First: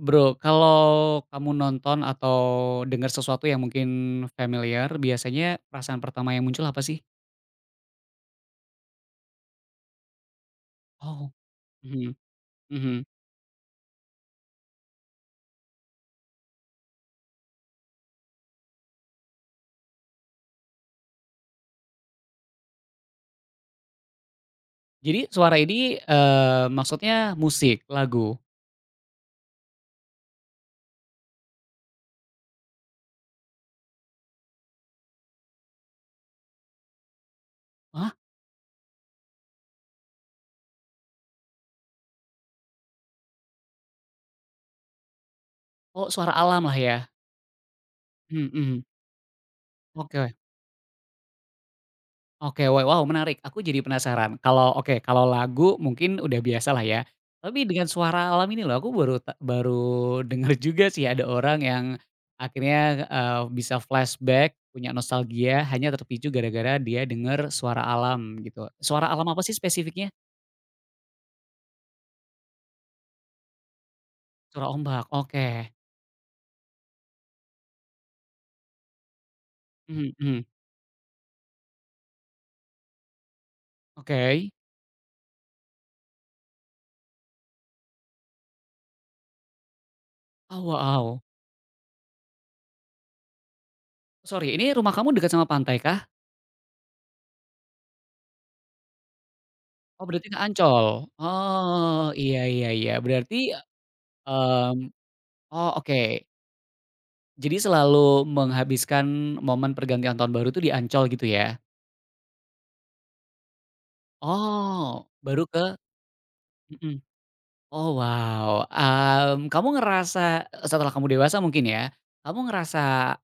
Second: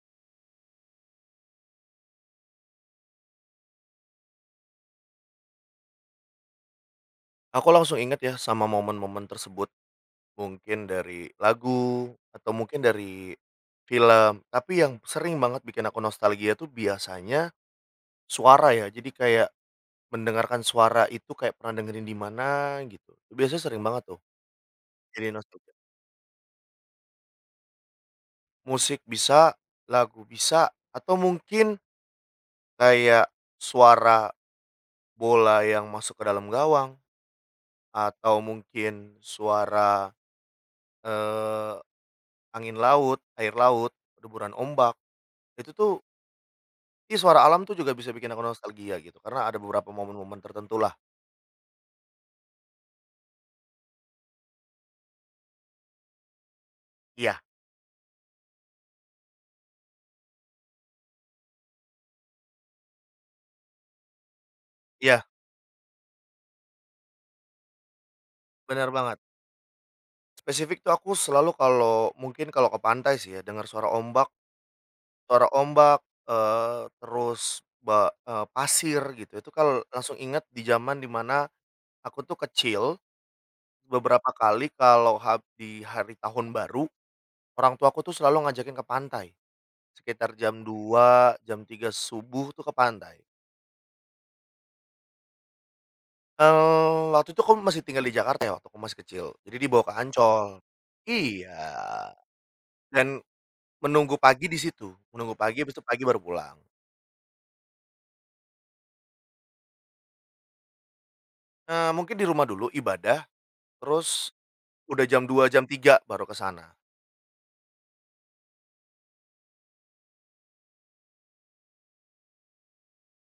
Bro, kalau kamu nonton atau dengar sesuatu yang mungkin familiar, biasanya perasaan pertama yang muncul apa sih? Aku langsung inget ya sama momen-momen tersebut, mungkin dari Oh, lagu mhm, atau mungkin mhm. dari film, tapi yang sering banget bikin aku nostalgia tuh biasanya suara ya. Jadi kayak mendengarkan suara itu kayak pernah dengerin di mana gitu. Itu biasanya sering banget tuh Jadi jadi suara nostalgia. ini, maksudnya musik, lagu? Musik bisa, lagu bisa, atau mungkin kayak suara bola yang masuk ke dalam gawang Hah? atau mungkin suara, eee, angin laut, air laut, deburan ombak. Itu tuh, Oh, suara alam lah ya? ih suara alam tuh juga bisa bikin aku Mhm mhm. nostalgia gitu, karena ada beberapa Oke. momen-momen tertentu lah. Oke, wow menarik, aku jadi penasaran. Kalau oke, kalau lagu mungkin udah biasa lah ya, Iya. tapi dengan suara alam ini loh aku baru baru dengar juga sih ada orang yang akhirnya, bisa flashback, punya Iya, nostalgia hanya terpicu gara-gara dia dengar suara alam gitu. benar Suara banget. alam apa sih spesifiknya? Spesifik tuh aku selalu kalau mungkin kalau ke pantai sih ya, dengar Suara ombak, oke. suara ombak, eee, terus ba eee, pasir gitu, itu kalau Mhm langsung mhm, inget di zaman dimana aku tuh kecil, beberapa oke. kali kalau di hari tahun baru, orang tua aku tuh selalu ngajakin ke pantai, sekitar Oh, jam wow. 2, jam 3 subuh tuh ke pantai. Sorry, ini rumah kamu dekat sama pantai kah? Waktu itu aku masih tinggal di Jakarta ya, waktu aku masih kecil, jadi dibawa ke Oh, berarti ke Ancol. Ancol? Iya, Oh, iya iya iya, dan berarti, menunggu pagi di mmm, situ, menunggu pagi, oh, habis itu oke. pagi baru pulang. Jadi selalu menghabiskan momen pergantian tahun baru itu di Ancol gitu ya? Mungkin di rumah dulu ibadah, terus udah Oh, jam baru 2 jam ke. 3 baru ke sana. Mhm. Oh wow, kamu ngerasa setelah kamu dewasa mungkin ya, kamu ngerasa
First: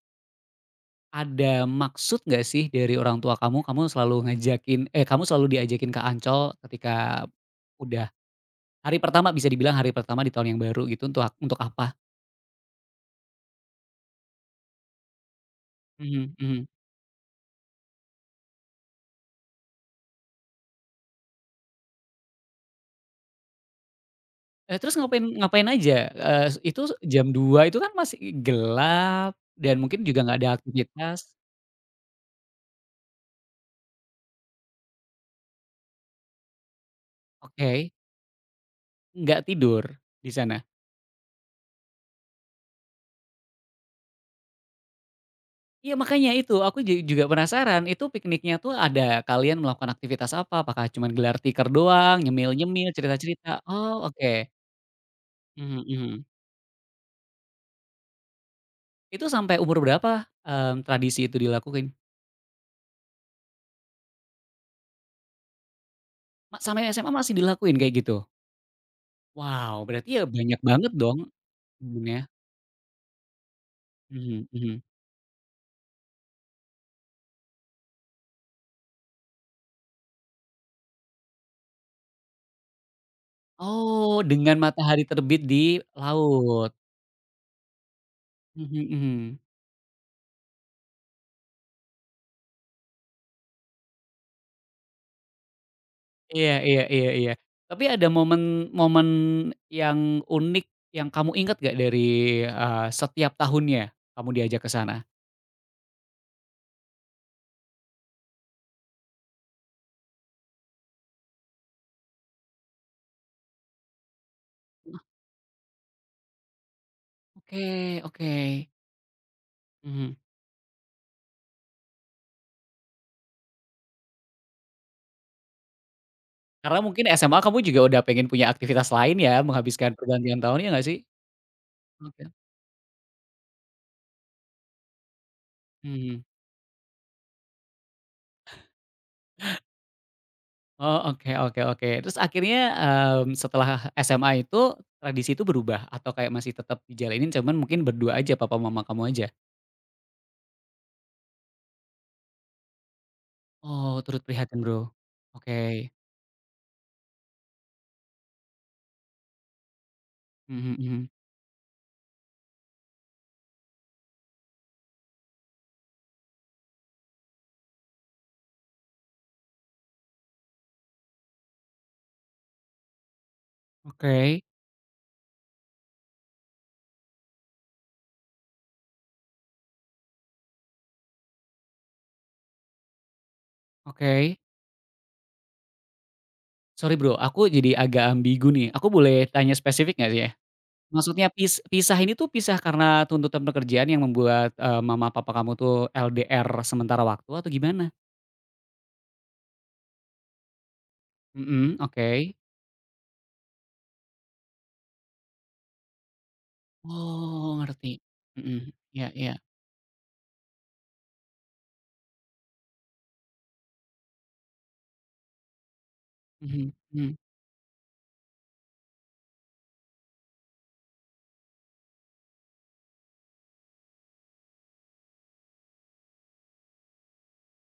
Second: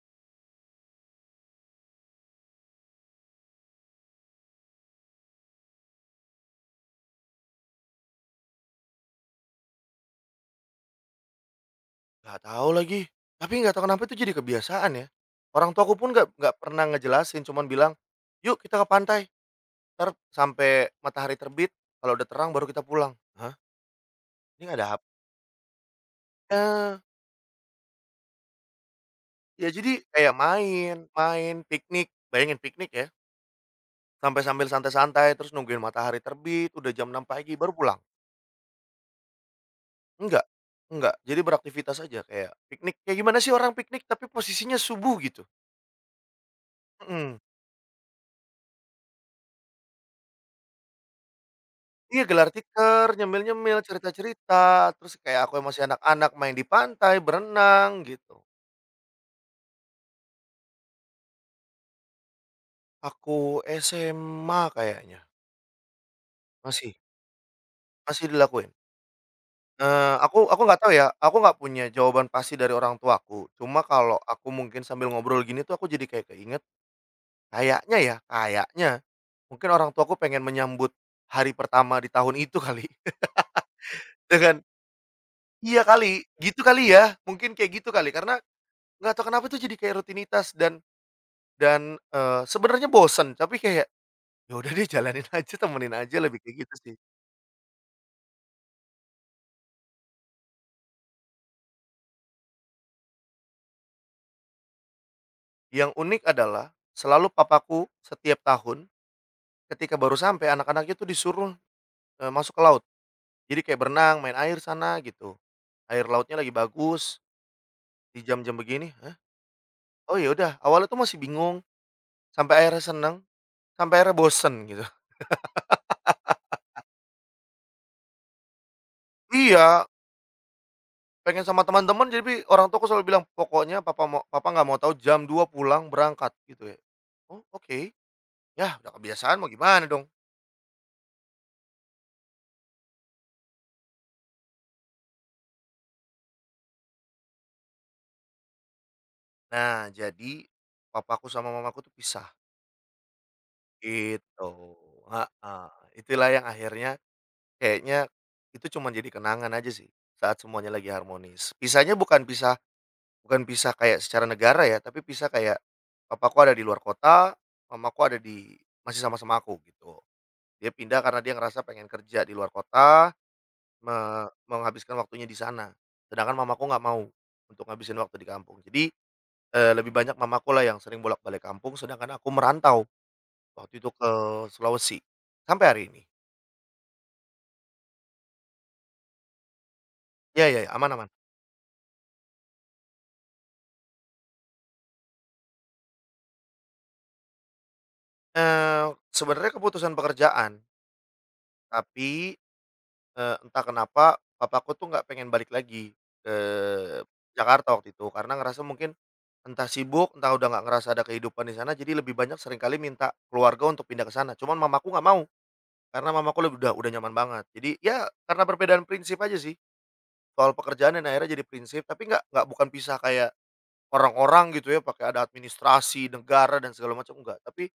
ada maksud nggak sih dari orang tua kamu, kamu selalu ngajakin eh kamu selalu diajakin ke Ancol ketika udah hari pertama bisa dibilang hari pertama di tahun yang baru gitu untuk apa? Nggak tahu lagi, tapi nggak tahu kenapa itu jadi kebiasaan ya. Orang tuaku pun nggak Mhm nggak mhm. pernah ngejelasin, cuman bilang, "Yuk kita ke pantai, entar sampai matahari terbit, kalau udah terang baru kita pulang." Hah, ini Eee, ada terus ngapain ngapain aja? Itu iya. jam 2 itu kan masih gelap Ya dan jadi mungkin juga kayak nggak ada main aktivitas. main, piknik, bayangin piknik ya, sampai sambil santai-santai, terus nungguin matahari terbit, udah jam 6 pagi baru Oke, pulang. nggak tidur di Enggak sana? enggak, jadi beraktivitas aja kayak piknik, kayak gimana sih orang piknik tapi posisinya subuh gitu? Iya makanya itu, aku juga Mhm. penasaran itu pikniknya tuh ada, kalian melakukan aktivitas apa? Apakah cuman gelar tikar doang, Iya gelar nyemil-nyemil, tikar, cerita-cerita? nyemil-nyemil, Oh oke, cerita-cerita, terus kayak aku yang mhm masih mhm. anak-anak main di pantai, berenang gitu. Itu sampai umur berapa, tradisi itu dilakuin? Aku SMA kayaknya, Sampai masih SMA masih dilakuin kayak gitu? masih dilakuin. Wow, berarti Eee, ya banyak aku nggak tahu banget ya, dong aku nggak punya temennya? jawaban pasti dari orang tuaku. Cuma kalau Mhm aku mungkin mhm. sambil ngobrol gini tuh aku jadi kayak keinget, kayaknya mungkin orang tuaku pengen menyambut hari pertama di tahun itu kali Oh, dengan dengan matahari terbit di iya kali, gitu laut. kali ya, mungkin kayak gitu kali. Karena Mhm nggak tahu mhm. kenapa tuh jadi kayak rutinitas dan sebenarnya bosen, tapi kayak, ya udah deh jalanin aja, temenin aja, lebih Iya kayak gitu iya sih. iya iya. Tapi ada momen momen yang unik yang kamu ingat nggak dari, setiap tahunnya kamu diajak ke sana? Yang unik adalah selalu papaku setiap tahun ketika baru sampai anak-anaknya tuh disuruh, masuk ke laut. Jadi kayak berenang, main air sana gitu, air lautnya lagi bagus, Oke di oke. jam-jam begini, "Hah? Mhm. Oh ya udah." Awalnya tuh masih bingung, sampai akhirnya seneng, sampai akhirnya bosen gitu. Karena mungkin SMA kamu juga udah pengen punya aktivitas lain ya, Iya, menghabiskan pergantian tahun, iya nggak sih? pengen sama teman-teman Oke. jadi orang tuaku selalu bilang, "Pokoknya papa mau papa nggak mau tahu jam 2 pulang Mhm. berangkat," gitu ya. Oh oke, ya udah kebiasaan mau gimana dong. Oh, oke oke oke. Terus akhirnya, setelah SMA itu, tradisi itu berubah? Atau kayak masih tetap dijalanin cuman mungkin berdua aja, papa mama kamu aja? Nah jadi, papaku sama mamaku tuh pisah, Oh, turut gitu. prihatin, Bro. Heeh, Oke. itulah yang akhirnya Kayaknya itu cuma jadi kenangan aja sih, saat semuanya Mhm lagi mhm. harmonis. Pisahnya bukan pisah kayak secara negara ya, tapi pisah kayak papaku ada di luar kota, mamaku ada masih sama-sama aku gitu. Dia pindah karena dia ngerasa pengen kerja di luar kota, Oke menghabiskan waktunya di sana. Sedangkan mamaku nggak mau untuk ngabisin waktu di kampung. Jadi, lebih banyak mamaku lah yang sering bolak-balik kampung, sedangkan aku merantau waktu itu ke oke. Sulawesi sampai hari ini. Sorry, Bro, aku jadi agak ambigu nih. Aku boleh tanya spesifik nggak sih ya? Ya ya aman aman. Maksudnya pisah ini tuh pisah karena tuntutan pekerjaan yang membuat, mama papa kamu tuh LDR sementara waktu atau gimana? Sebenarnya keputusan pekerjaan, Mhm, oke. tapi, entah kenapa papaku tuh nggak pengen balik lagi ke Oh, Jakarta ngerti. waktu itu, karena ngerasa Mhm. mungkin Iya iya. entah sibuk, entah udah nggak ngerasa ada kehidupan di sana, jadi lebih banyak seringkali minta keluarga untuk pindah ke sana. Cuman mamaku nggak mau, karena mamaku lebih Mhm udah nyaman mhm. banget. Jadi ya karena perbedaan prinsip aja sih, soal pekerjaan dan akhirnya jadi prinsip, tapi nggak bukan pisah kayak orang-orang gitu ya, pakai ada administrasi negara dan segala macam, enggak. Tapi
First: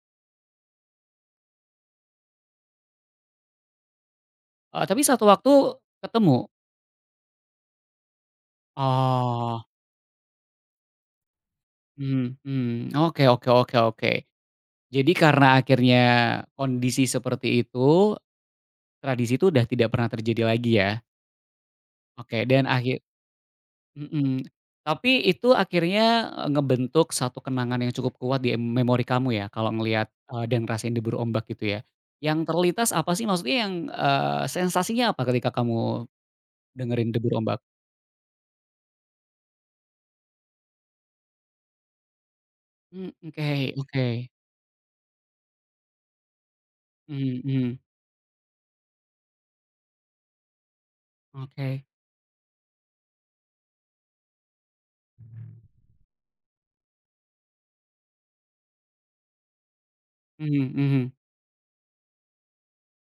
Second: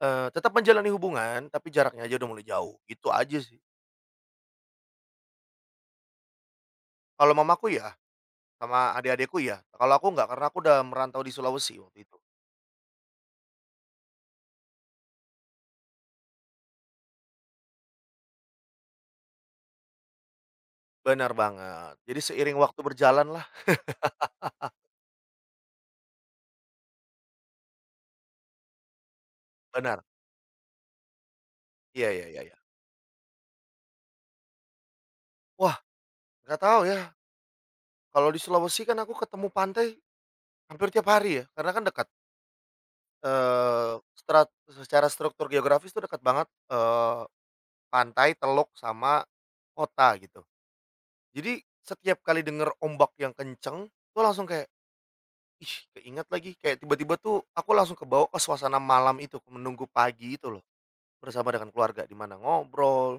Tetap menjalani hubungan, tapi jaraknya aja udah mulai jauh, gitu aja sih. Tapi satu waktu ketemu? Kalau mamaku ya, sama adik-adikku ya, Oh, kalau aku nggak, karena aku udah merantau di Sulawesi waktu itu. mhm mhm. Oke oke oke oke. Jadi karena akhirnya kondisi seperti itu, tradisi itu udah tidak pernah terjadi lagi ya? Benar banget, jadi Oke, seiring dan waktu akhir berjalan lah mhm. Tapi itu akhirnya, ngebentuk satu kenangan yang cukup kuat di memori kamu ya, kalau benar. ngelihat, dan ngerasain debur ombak gitu ya? Iya iya iya Yang iya. terlintas apa sih maksudnya yang, sensasinya apa ketika Wah, kamu nggak tahu ya, dengerin debur ombak? kalau di Sulawesi kan aku ketemu pantai hampir tiap hari ya, karena kan dekat, Mmm, oke eee, oke. strat secara struktur geografis tuh dekat banget, eee, Mhm mhm. pantai, teluk, sama kota gitu. Jadi Oke. setiap kali denger ombak yang kenceng, tuh langsung kayak ih, keinget lagi, kayak tiba-tiba tuh aku langsung kebawa ke suasana malam itu, menunggu pagi itu Mhm loh, mhm. bersama dengan keluarga, di mana ngobrol,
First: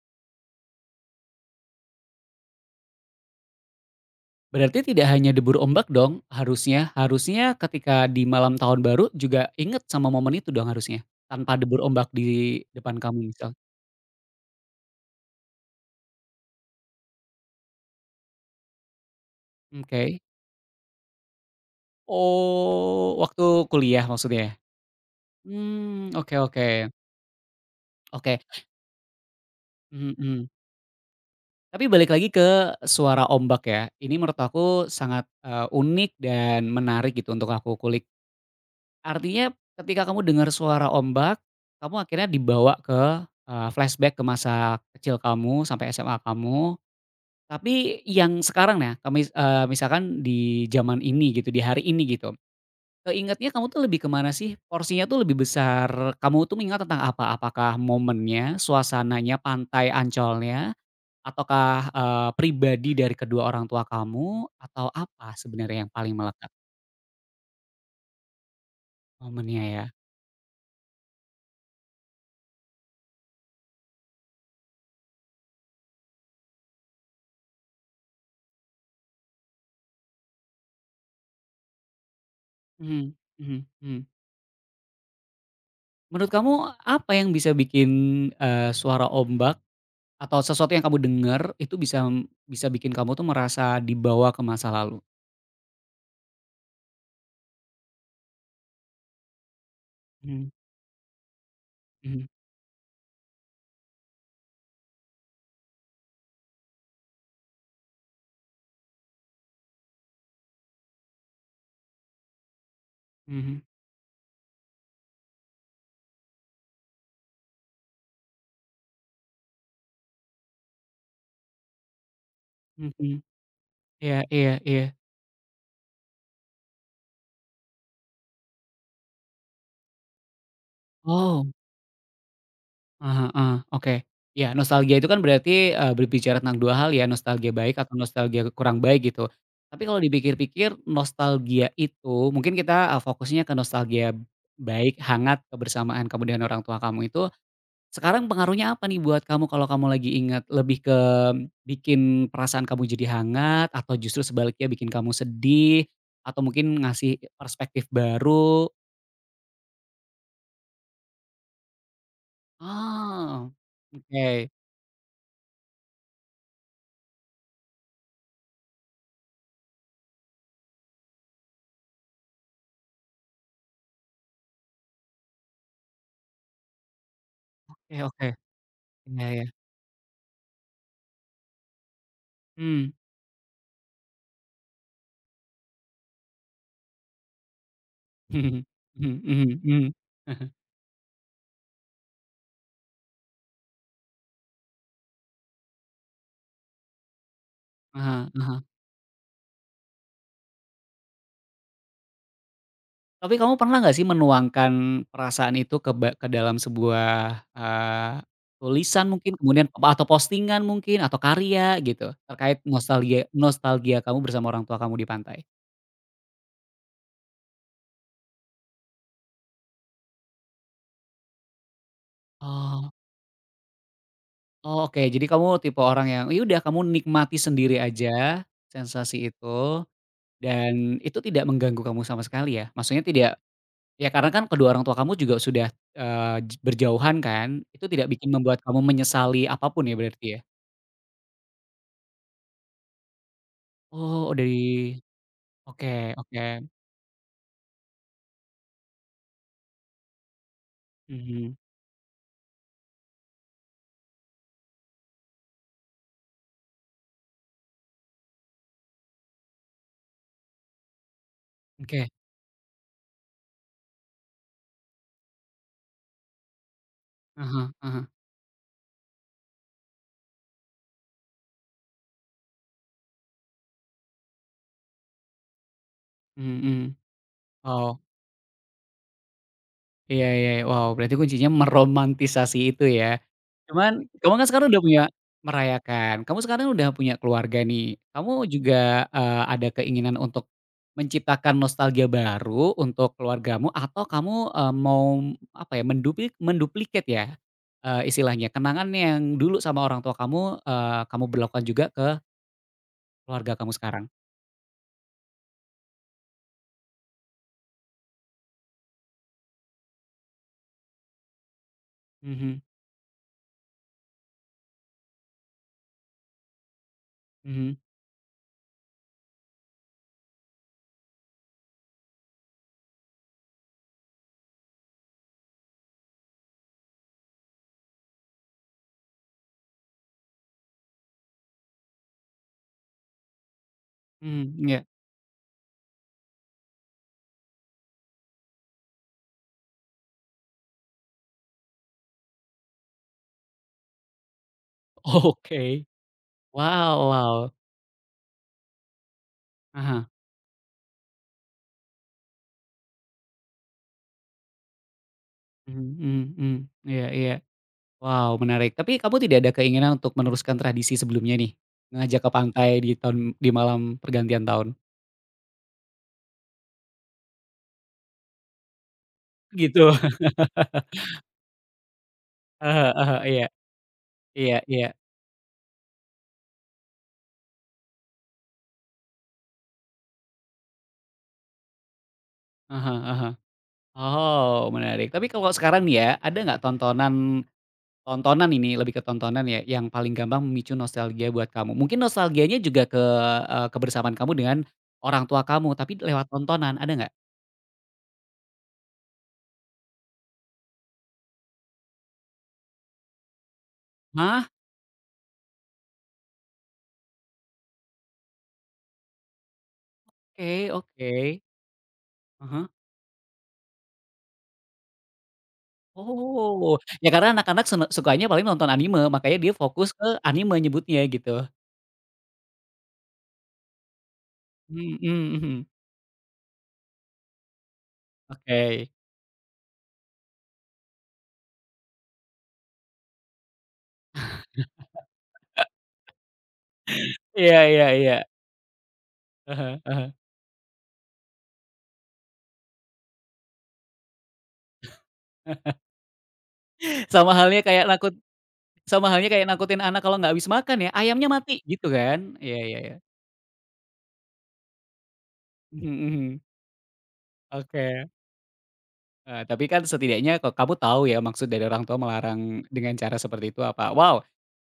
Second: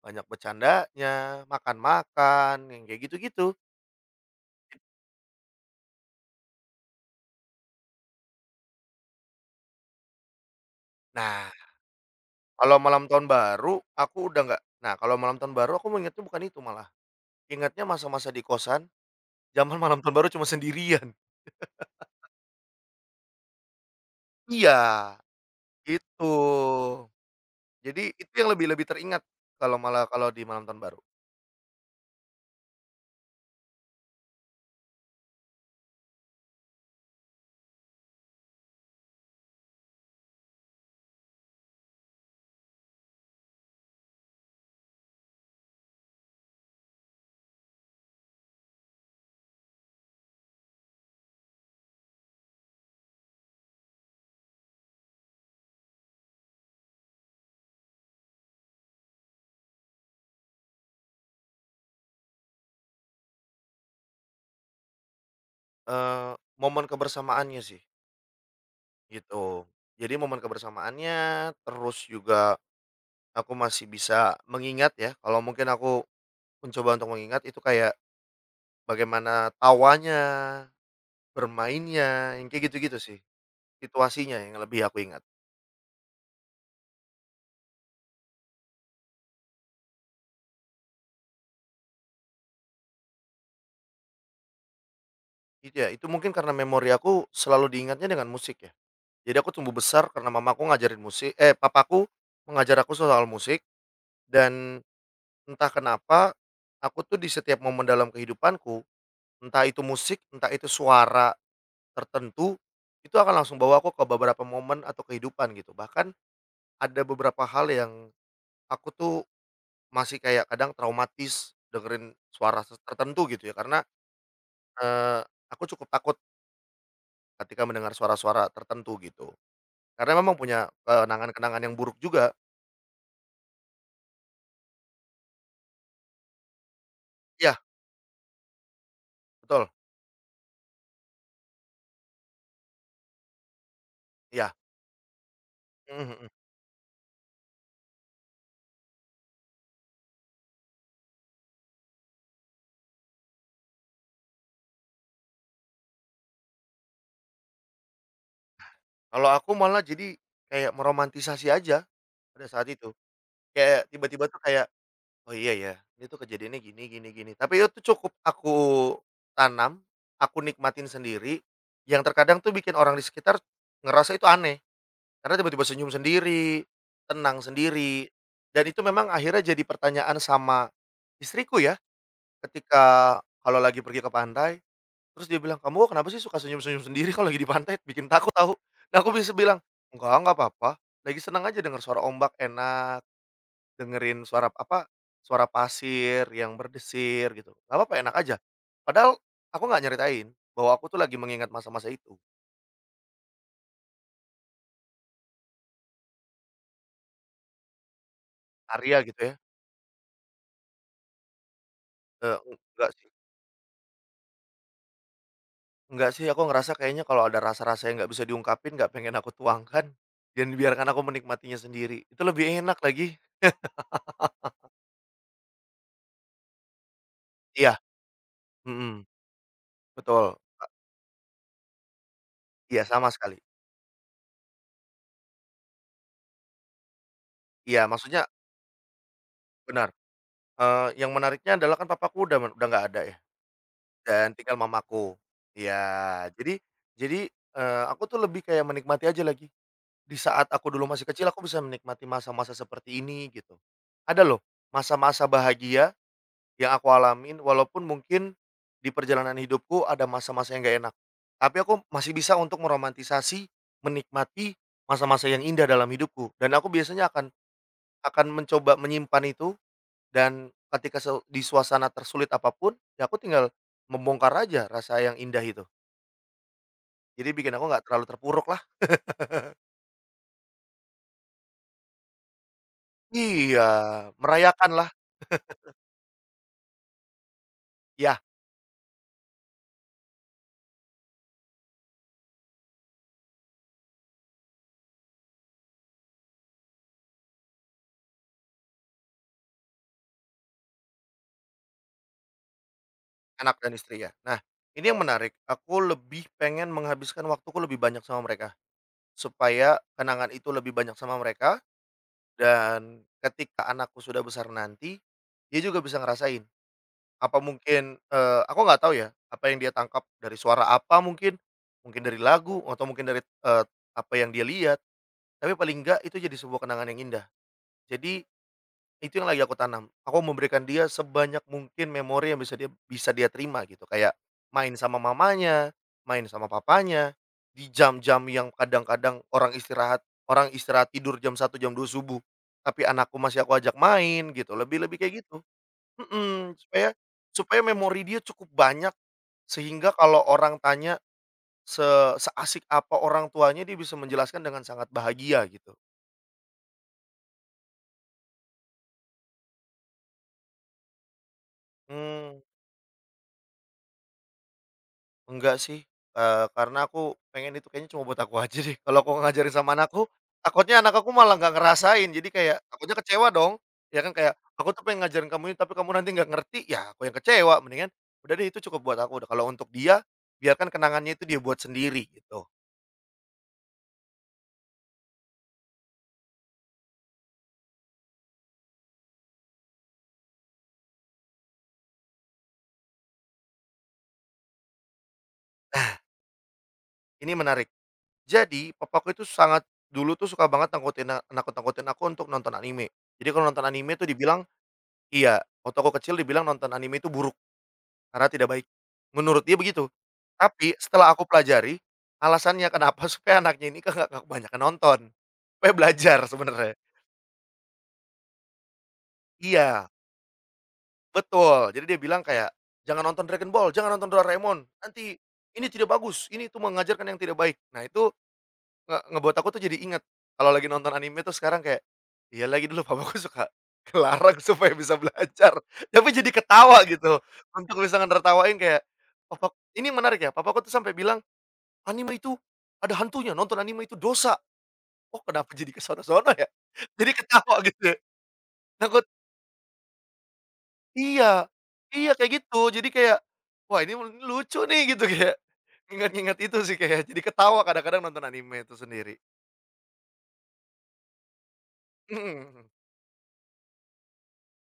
banyak bercandanya, makan-makan, yang kayak gitu-gitu. Berarti tidak hanya debur ombak dong harusnya? Harusnya ketika di malam tahun baru juga inget sama momen itu dong harusnya? Nah, Tanpa debur ombak di depan kamu misal? Kalau malam tahun baru aku mengingatnya bukan itu malah, ingatnya masa-masa di kosan, zaman malam tahun Oke. baru cuma sendirian. Oh, waktu kuliah maksudnya? Iya, Mmm, itu. oke oke. Jadi itu Oke, yang lebih lebih teringat kalau malah kalau di mhm. malam tahun baru, Tapi balik lagi ke suara ombak ya, ini menurut aku sangat, unik dan menarik gitu untuk aku kulik. Artinya ketika kamu dengar suara ombak, kamu akhirnya dibawa ke, flashback ke masa kecil kamu sampai SMA kamu, tapi yang sekarang ya, kamis misalkan di zaman ini gitu, di hari ini gitu, keingetnya kamu tuh lebih kemana sih? Porsinya tuh lebih besar, kamu tuh mengingat tentang apa? Apakah momennya, suasananya, pantai Ancolnya, ataukah, pribadi dari kedua orang tua kamu, atau apa sebenarnya yang paling eee, melekat? momen kebersamaannya sih. Momennya Gitu. ya. Jadi momen kebersamaannya, terus juga aku masih bisa mengingat ya, kalau mungkin aku mencoba untuk mengingat itu kayak bagaimana tawanya, bermainnya, yang kayak gitu-gitu Mhm sih, mhm mhm. situasinya yang lebih aku ingat. Menurut kamu apa yang bisa bikin, suara ombak atau sesuatu yang kamu dengar itu bisa bisa bikin kamu tuh merasa dibawa ke masa lalu? Itu ya, itu mungkin karena memori aku selalu diingatnya dengan musik ya. Jadi aku tumbuh besar karena Mhm mamaku ngajarin musik eh, papaku mhm mengajar aku soal musik dan entah kenapa aku tuh di setiap momen dalam kehidupanku, entah itu musik, entah itu suara tertentu, itu akan langsung mhm bawa aku ke beberapa momen atau kehidupan gitu. Bahkan ada beberapa hal yang aku tuh masih kayak kadang traumatis dengerin suara mhm. tertentu gitu ya, karena, Iya iya iya. eee, aku cukup takut ketika mendengar suara-suara tertentu gitu. Karena memang punya Oh, kenangan-kenangan yang buruk juga. heeh heeh, oke. Ya nostalgia itu kan berarti, berbicara tentang 2 hal ya, nostalgia Iya, baik atau nostalgia kurang baik gitu. betul, Tapi kalau dipikir-pikir nostalgia itu mungkin kita, fokusnya ke nostalgia iya, baik, hangat, mhm kebersamaan kamu mhm. dengan orang tua kamu itu. Sekarang pengaruhnya apa nih buat kamu kalau kamu lagi ingat? Lebih ke bikin perasaan kamu jadi hangat atau justru sebaliknya bikin kamu sedih? Atau mungkin ngasih perspektif baru? Kalau aku malah jadi kayak meromantisasi aja pada saat itu. Oh, Kayak tiba-tiba tuh oke. kayak oh iya ya, itu kejadiannya gini gini gini, tapi itu cukup aku tanam, aku nikmatin sendiri, yang terkadang tuh bikin orang di sekitar ngerasa itu aneh, karena tiba-tiba senyum sendiri, tenang Oke sendiri, oke. dan itu memang Iya ya. akhirnya jadi pertanyaan sama istriku ya, Mmm. ketika kalau lagi pergi ke pantai, terus dia bilang, "Kamu kok kenapa sih suka senyum-senyum sendiri kalau lagi di pantai?" Bikin takut tahu. Mhm. Nah, aku Mhm bisa bilang, mhm mhm. Enggak apa-apa, lagi senang aja dengar suara ombak enak." Dengerin suara apa, suara pasir yang berdesir gitu, nggak apa-apa enak Aha aja. aha. Padahal aku nggak nyeritain bahwa aku tuh lagi mengingat masa-masa itu, Tapi kamu pernah nggak sih menuangkan perasaan itu ke dalam sebuah, eee, Arya tulisan gitu ya, mungkin, kemudian atau postingan mungkin, atau karya gitu, eee, terkait enggak sih nostalgia nostalgia kamu bersama orang tua kamu di pantai? enggak sih aku ngerasa kayaknya kalau ada rasa-rasa yang nggak bisa diungkapin nggak pengen aku tuangkan dan biarkan aku menikmatinya sendiri, itu lebih enak Oh lagi. oh, oke. Jadi kamu tipe orang yang, ya udah kamu nikmati Iya, sendiri aja mhm, sensasi itu, betul, dan itu tidak mengganggu kamu sama sekali ya? iya Maksudnya sama tidak sekali. ya karena kan kedua orang tua kamu juga sudah, eee, j berjauhan kan? Itu Iya tidak maksudnya membuat kamu menyesali apapun benar, ya berarti ya? eee, yang menariknya adalah kan papaku udah nggak ada ya. Oh, Dan dari. tinggal mamaku. Oke Iya, oke, jadi aku tuh lebih kayak menikmati aja lagi. Di saat aku dulu masih kecil aku mhm, bisa menikmati masa-masa seperti ini gitu. Ada loh masa-masa bahagia yang aku alamin walaupun mungkin di perjalanan hidupku ada masa-masa yang gak enak. Tapi aku oke, masih bisa untuk meromantisasi, menikmati masa-masa yang indah dalam hidupku dan aku biasanya akan ah hah ah hah, mencoba menyimpan itu dan ketika di suasana tersulit apapun, ya aku tinggal membongkar aja rasa yang indah itu. mhm mhm. Jadi bikin aku nggak Wow, terlalu terpuruk lah. iya iya, iya. Wow, berarti kuncinya meromantisasi itu ya. Iya, Cuman kamu kan sekarang udah merayakanlah. punya merayakan, kamu sekarang udah punya keluarga nih, Iya, kamu juga, ada keinginan untuk menciptakan nostalgia baru untuk keluargamu atau kamu, mau apa ya, menduplikat ya, istilahnya kenangan yang dulu sama orang tua kamu, kamu berlakukan juga ke keluarga anak kamu dan sekarang? istri ya. Nah, ini yang menarik, aku lebih pengen menghabiskan waktuku lebih banyak sama mereka, supaya kenangan itu lebih banyak sama mereka, Mhm dan ketika anakku sudah besar nanti, dia juga bisa ngerasain. Apa mhm. mungkin, aku nggak tahu ya, apa yang dia tangkap dari suara apa mungkin, mungkin dari lagu, atau mungkin dari, apa yang dia lihat. Tapi paling enggak itu jadi sebuah kenangan yang indah. Jadi itu yang lagi aku tanam. Aku memberikan dia sebanyak mungkin memori yang bisa dia terima gitu. Kayak Mmm, main iya. sama mamanya, main sama papanya di jam-jam yang kadang-kadang orang istirahat tidur jam satu jam 2 subuh. Tapi anakku masih aku ajak main gitu, lebih-lebih kayak gitu. Oke. Mhm, supaya Wow wow. supaya memori dia cukup banyak Ah sehingga hah. kalau orang tanya se seasik apa orang tuanya dia bisa menjelaskan dengan sangat bahagia gitu. Mhm. Mhm mhm. Iya iya. Wow, menarik. Tapi kamu tidak ada keinginan untuk meneruskan tradisi sebelumnya nih? Ngajak ke Mmm. pantai di malam pergantian tahun? Enggak sih, karena aku pengen itu kayaknya cuma buat aku aja deh. Kalau aku ngajarin sama Gitu. anakku, takutnya anak aku malah nggak ngerasain, jadi kayak Ah hah takutnya ah hah. kecewa Iya. dong, ya kan kayak, Iya "Aku tuh iya. pengen ngajarin kamu ini tapi kamu nanti nggak ngerti," ya aku yang kecewa. Mendingan udah deh itu cukup buat aku, udah kalau untuk dia, biarkan kenangannya itu dia buat sendiri gitu. Ah hah ah hah. Oh, menarik. Tapi kalau sekarang nih ya, ada nggak tontonan tontonan ini, lebih ke tontonan ya, yang paling gampang memicu nostalgia buat kamu? Mungkin nostalgianya juga ke, kebersamaan kamu dengan orang tua kamu, tapi lewat tontonan, ada nggak? Ini menarik. Jadi papaku itu dulu tuh suka banget nangkutin a nakut-nakutin aku untuk nonton anime. Jadi kalau nonton anime tuh dibilang Hah? iya, waktu aku kecil dibilang nonton anime itu buruk. Karena tidak baik, menurut dia begitu. Oke Tapi setelah oke. aku pelajari, Ah hah. alasannya kenapa supaya anaknya ini kan nggak kebanyakan nonton, supaya belajar sebenarnya. Oh, ya karena anak-anak sukanya paling nonton anime, makanya dia fokus Iya, ke anime nyebutnya gitu. betul. Jadi dia bilang kayak, "Jangan nonton Dragon Ball, jangan nonton Doraemon, Mhm nanti mhm. ini tidak bagus, ini tuh mengajarkan yang tidak baik." Nah itu Oke. Ngebuat aku tuh jadi inget, kalau lagi nonton anime tuh sekarang kayak, iya lagi dulu papaku suka kelarang supaya bisa belajar, tapi jadi ketawa gitu, Iya untuk iya bisa iya. ngertawain kayak, papa Ah hah ini ah hah. menarik ya, papaku tuh sampai bilang anime itu ada hantunya, nonton anime itu dosa. Oh, kenapa jadi ke sono-sono ya? Jadi Sama ketawa halnya kayak gitu ya. nakut Takut sama halnya kayak nakutin anak kalau nggak habis makan ya, "Ayamnya iya, mati!" Gitu iya kayak kan? Iya gitu. iya Jadi iya. kayak, wah ini lucu nih gitu kayak Mhm ingat-ingat mhm. itu sih kayak jadi ketawa kadang-kadang Oke. nonton anime itu sendiri. Tapi kan setidaknya kok kamu tahu ya maksud dari orang tua melarang Mhm. dengan cara seperti itu apa. Wow,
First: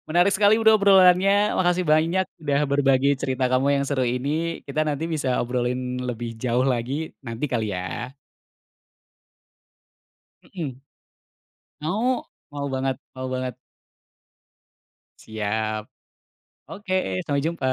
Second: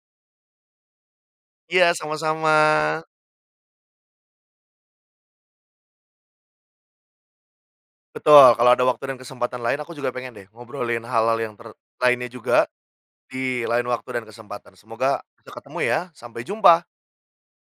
menarik sekali udah obrolannya, makasih Iya, banyak sama-sama. udah berbagi cerita kamu yang seru ini, kita nanti bisa obrolin lebih jauh lagi nanti kali ya? Betul, kalau ada waktu dan kesempatan lain aku juga pengen deh Mhm, ngobrolin hal-hal yang mau? lainnya juga Mau banget mau banget. di lain waktu dan kesempatan. Semoga bisa ketemu Siap, ya, sampai oke jumpa. sampai jumpa.